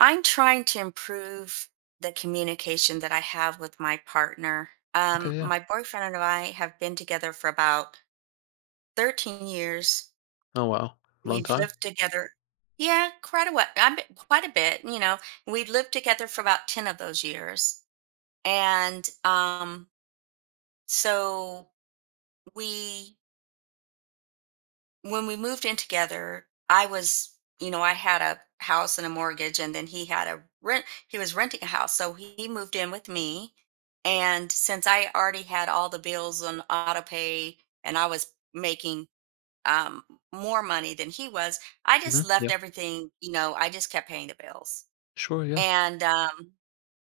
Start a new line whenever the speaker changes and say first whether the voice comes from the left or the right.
right: I'm trying to improve the communication that I have with my partner.
left: Okay, yeah.
right: My boyfriend and I have been together for about 13 years.
left: Oh, wow. Long
right: We've
left: time?
right: lived together, yeah, quite a bit. We've lived together for about 10 of those years, and so we when we moved in together, I was, you know, I had a house and a mortgage, and then he was renting a house. So he moved in with me. And since I already had all the bills on auto pay and I was making um, more money than he was, I just
left: Mhm,
right: left
left: yeah.
right: everything. You know, I just kept paying the bills.
left: Sure, yeah.
right: And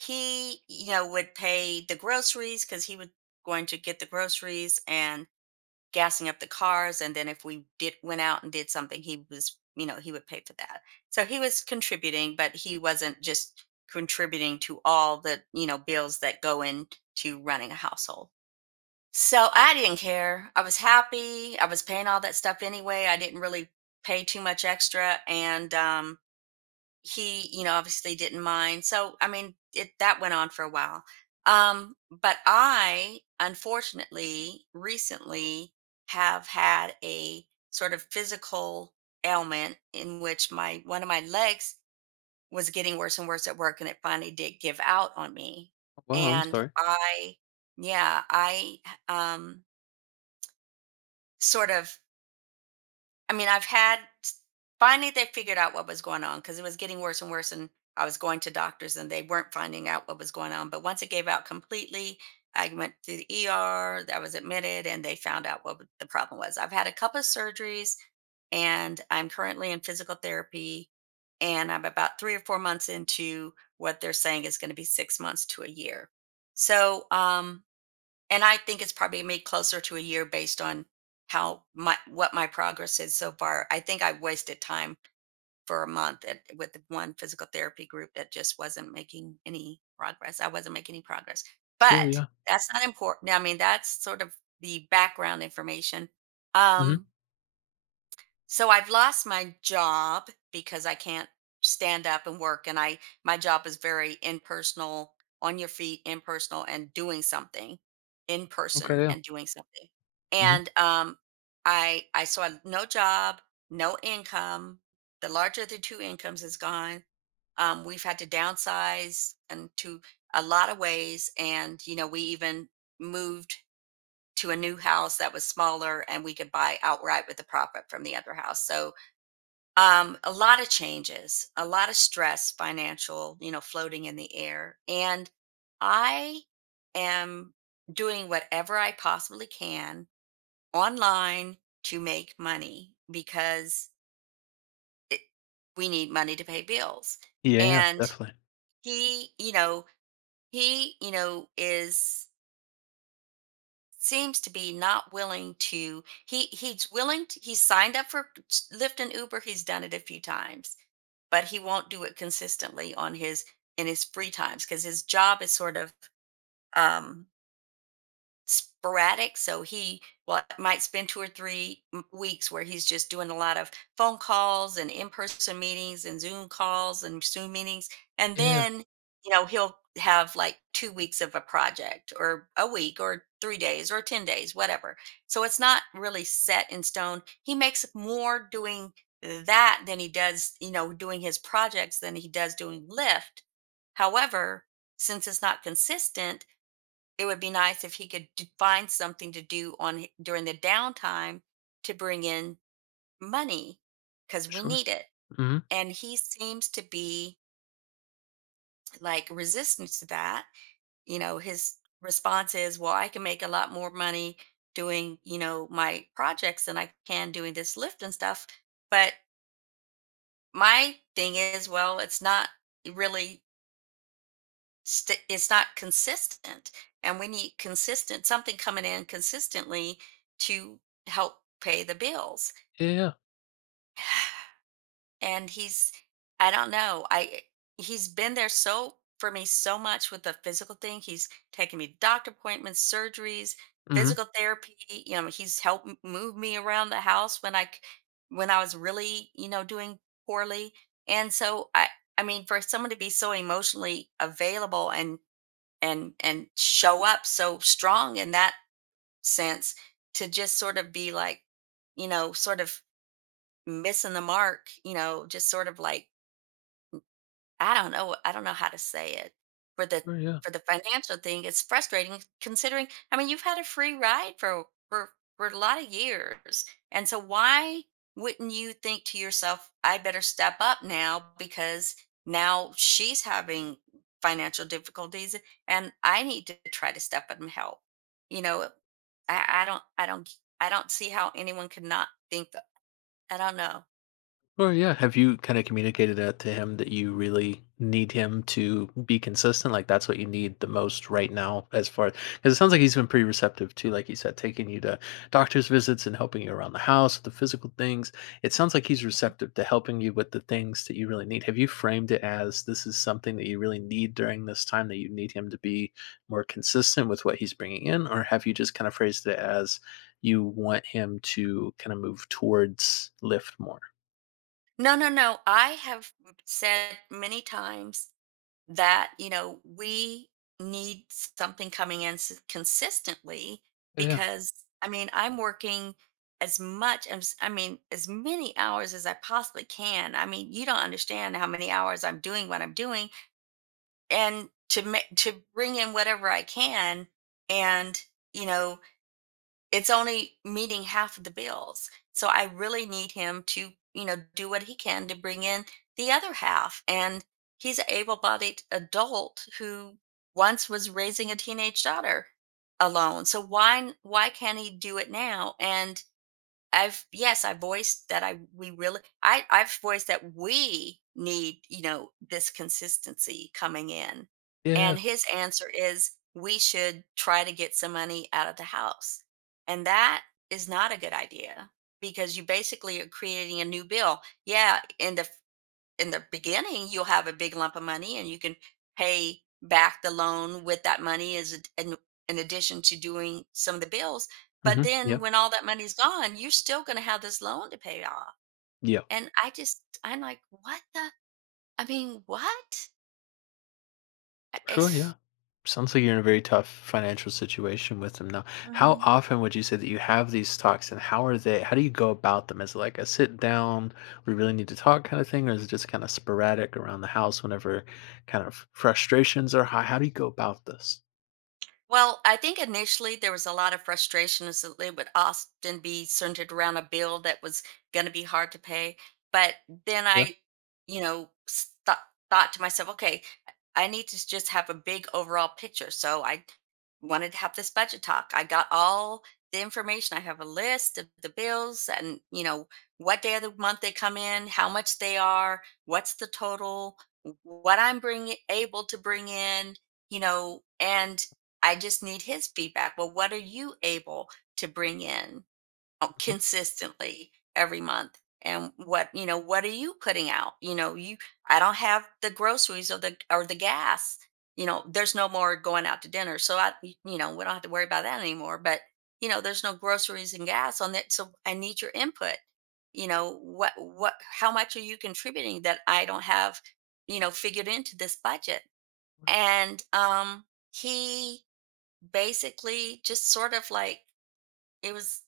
right: he, you know, would pay the groceries because he was going to get the groceries and gassing up the cars, and then if we did went out and did something, he was, you know, he would pay for that. So he was contributing, but he wasn't just contributing to all the, you know, bills that go into running a household. So I didn't care, I was happy, I was paying all that stuff anyway. I didn't really pay too much extra. And he, you know, obviously didn't mind. So I mean, it, that went on for a while. But I unfortunately recently have had a sort of physical ailment in which my one of my legs was getting worse and worse at work, and it finally did give out on me.
left: Oh, wow, I'm
right: And
left: sorry.
right: I um sort of, I mean, I've had, finally they figured out what was going on because it was getting worse and worse, and I was going to doctors and they weren't finding out what was going on. But once it gave out completely, I went to the ER. I was admitted, and they found out what the problem was. I've had a couple of surgeries, and I'm currently in physical therapy, and I'm about 3 or 4 months into what they're saying is going to be 6 months to a year. So, and I think it's probably made closer to a year based on how my what my progress is so far. I think I wasted time for a month at, with the one physical therapy group that just wasn't making any progress. I wasn't making any progress,
left: Sure,
right: but
left: yeah.
right: that's not important. I mean, that's sort of the background information.
left: Mhm.
right: Um, so I've lost my job because I can't stand up and work, and I my job is very impersonal, on your feet, impersonal and doing something in
left: Okay,
right: person
left: yeah.
right: and doing something.
left: Mhm.
right: And I saw no job, no income. The larger of the two incomes is gone. We've had to downsize and to a lot of ways, and you know, we even moved to a new house that was smaller and we could buy outright with the profit from the other house. So a lot of changes, a lot of stress, financial, you know, floating in the air. And I am doing whatever I possibly can online to make money because it, we need money to pay bills.
left: Yeah, yeah,
right: And
left: definitely.
right: he, you know, he, you know, is seems to be not willing to, he's willing to, he's signed up for Lyft and Uber, he's done it a few times, but he won't do it consistently on his in his free times because his job is sort of um sporadic. So he, well, might spend two or three weeks where he's just doing a lot of phone calls and in-person meetings and Zoom calls and Zoom meetings. And
left: Yeah, yeah.
right: then, you know, he'll have like 2 weeks of a project or a week or 3 days or 10 days, whatever. So it's not really set in stone. He makes more doing that than he does, you know, doing his projects than he does doing Lyft. However, since it's not consistent, it would be nice if he could find something to do during the downtime to bring in money because we
left: Sure.
right: need it.
left: Mhm.
right: And he seems to be like resistant to that. You know, his response is, well, I can make a lot more money doing, you know, my projects than I can doing this lift and stuff. But my thing is, well, it's not really, it's not consistent, and we need consistent, something coming in consistently to help pay the bills.
left: Yeah, yeah.
right: And he's, I don't know, I he's been there so for me so much with the physical thing. He's taken me to doctor appointments, surgeries,
left: Mhm.
right: physical therapy. You know, he's helped move me around the house when when I was really, you know, doing poorly. And so I mean, for someone to be so emotionally available and and show up so strong in that sense, to just sort of be like, you know, sort of missing the mark, you know, just sort of like, I don't know, I don't know how to say it. For the,
left: Sure, yeah.
right: for the financial thing, it's frustrating considering, I mean, you've had a free ride for for a lot of years. And so why wouldn't you think to yourself, I better step up now because now she's having financial difficulties and I need to try to step up and help. You know, I don't I don't I don't see how anyone could not think that. I don't know.
left: Or yeah, have you kind of communicated that to him that you really need him to be consistent? Like that's what you need the most right now, as far because it sounds like he's been pretty receptive to, like you said, taking you to doctor's visits and helping you around the house with the physical things. It sounds like he's receptive to helping you with the things that you really need. Have you framed it as this is something that you really need during this time that you need him to be more consistent with what he's bringing in, or have you just kind of phrased it as you want him to kind of move towards lift more?
right: No, no, no. I have said many times that, you know, we need something coming in consistently.
left: Yeah.
right: Because I mean, I'm working as much as, I mean, as many hours as I possibly can. I mean, you don't understand how many hours I'm doing what I'm doing, and to bring in whatever I can. And you know, it's only meeting half of the bills. So I really need him to, you know, do what he can to bring in the other half. And he's an able bodied adult who once was raising a teenage daughter alone. So why can't he do it now? And I've, yes, I voiced that I've voiced that we need, you know, this consistency coming in.
left: Yeah.
right: And his answer is we should try to get some money out of the house. And that is not a good idea because you basically are creating a new bill. Yeah, in the beginning, you'll have a big lump of money and you can pay back the loan with that money in addition to doing some of the bills. But
left: Mhm. Yeah.
right: then when all that money's gone, you're still going to have this loan to pay off.
left: Yeah.
right: And I just, I'm like, what the? I mean, what? I-
left: Sure, yeah.
right: It's,
left: Sounds like you're in a very tough financial situation with them now. How often would you say that you have these talks and how are they how do you go about them? Is it like a sit down, we really need to talk kind of thing, or is it just kind of sporadic around the house whenever kind of frustrations are high? How do you go about this?
right: Well, I think initially there was a lot of frustration as that they would often be centered around a bill that was going to be hard to pay. But then
left: Yeah.
right: I, you know, thought to myself, okay, I need to just have a big overall picture. So I wanted to have this budget talk. I got all the information. I have a list of the bills and, you know, what day of the month they come in, how much they are, what's the total, what I'm bringing able to bring in, you know. And I just need his feedback. Well, what are you able to bring in consistently every month? And what, you know, what are you putting out? You know, you I don't have the groceries or the gas. You know, there's no more going out to dinner. So I, you know, we don't have to worry about that anymore, but you know, there's no groceries and gas on that. So I need your input. You know, what how much are you contributing that I don't have, you know, figured into this budget? And he basically just sort of like, it was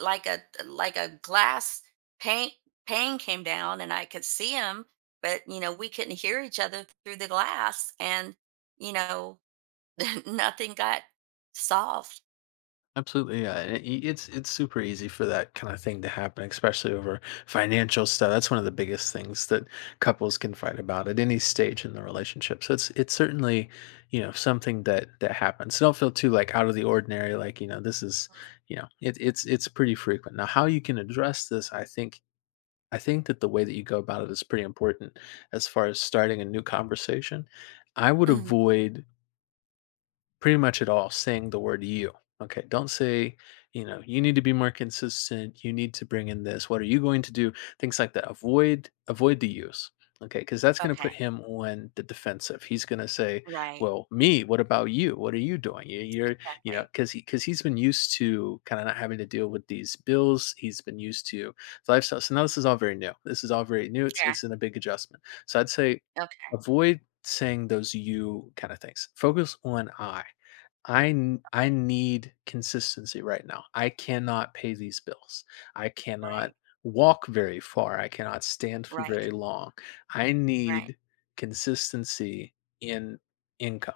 right: like a, like a glass pane pane came down and I could see him, but you know, we couldn't hear each other through the glass. And you know, nothing got solved.
left: Absolutely, yeah, and it's super easy for that kinda thing to happen, especially over financial stuff. That's one of the biggest things that couples can fight about at any stage in the relationship, so it's certainly, you know, something that that happens, so don't feel too, like, out of the ordinary, like, you know, this is you know, it's pretty frequent. Now how you can address this, I think that the way that you go about it is pretty important as far as starting a new conversation. I would
right: Mhm.
left: avoid pretty much at all saying the word you. Okay, don't say, you know, you need to be more consistent, you need to bring in this. What are you going to do? Things like that. Avoid the use. Okay, cuz that's going to put
right: Okay.
left: him on the defensive. He's going to say,
right: Right.
left: "Well, me, what about you? What are you doing? You're, you know,
right: Exactly.
left: cuz he's been used to kind of not having to deal with these bills. He's been used to the lifestyle. So now this is all very new. This is all very new.
right: Yeah.
left: It's in a big adjustment. So I'd say
right: Okay.
left: avoid saying those you kind of things. Focus on I. I need consistency right now. I cannot pay these bills. I cannot
right: Right.
left: walk very far. I cannot stand for
right: Right.
left: very long. I
right: Right.
left: need consistency in income.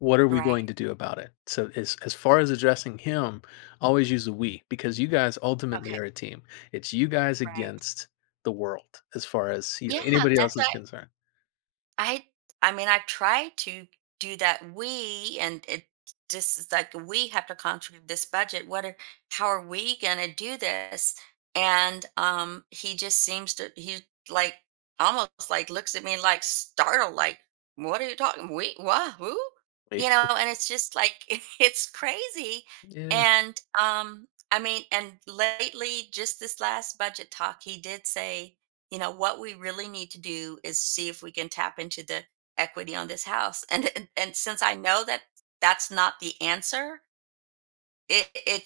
left: What are we
right: Right.
left: going to do about it? So as far as addressing him, always use the we because you guys ultimately
right: Okay.
left: are a team. It's you guys
right: Right.
left: against the world as far as you know
right: Yeah,
left: anybody else
right: that's,
left: is concerned.
right: I I mean, I try to do that. We, and it just is like, we have to contribute this budget. What are, how are we gonna do this? And he just seems to he like almost like looks at me like startled, like, what are you talking? We what who? You know, and it's just like it's crazy.
left: Yeah.
right: And I mean, and lately, just this last budget talk, he did say, you know what we really need to do is see if we can tap into the equity on this house. And since I know that that's not the answer, it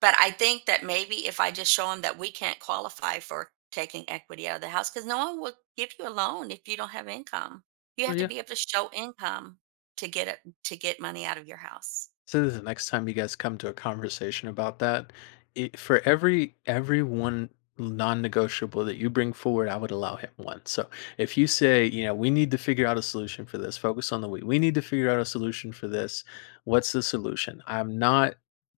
right: but I think that maybe if I just show them that we can't qualify for taking equity out of the house because no one will give you a loan if you don't have income. You
left: Well,
right: have to
left: yeah.
right: be able to show income to get it to get money out of your house.
left: So the next time you guys come to a conversation about that, for every one non-negotiable that you bring forward, I would allow him one. So if you say, you know, we need to figure out a solution for this, focus on the we. We need to figure out a solution for this. What's the solution? I'm not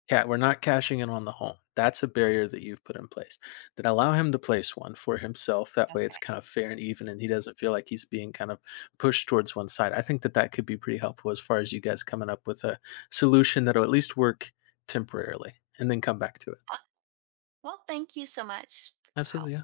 left: cat. We're not cashing in on the home. That's a barrier that you've put in place. Then allow him to place one for himself. That way, it's
right: Okay.
left: kind of fair and even, and he doesn't feel like he's being kind of pushed towards one side. I think that that could be pretty helpful as far as you guys coming up with a solution that'll at least work temporarily and then come back to it.
right: Uh, well, thank you so much for your help.
left: Absolutely, yeah.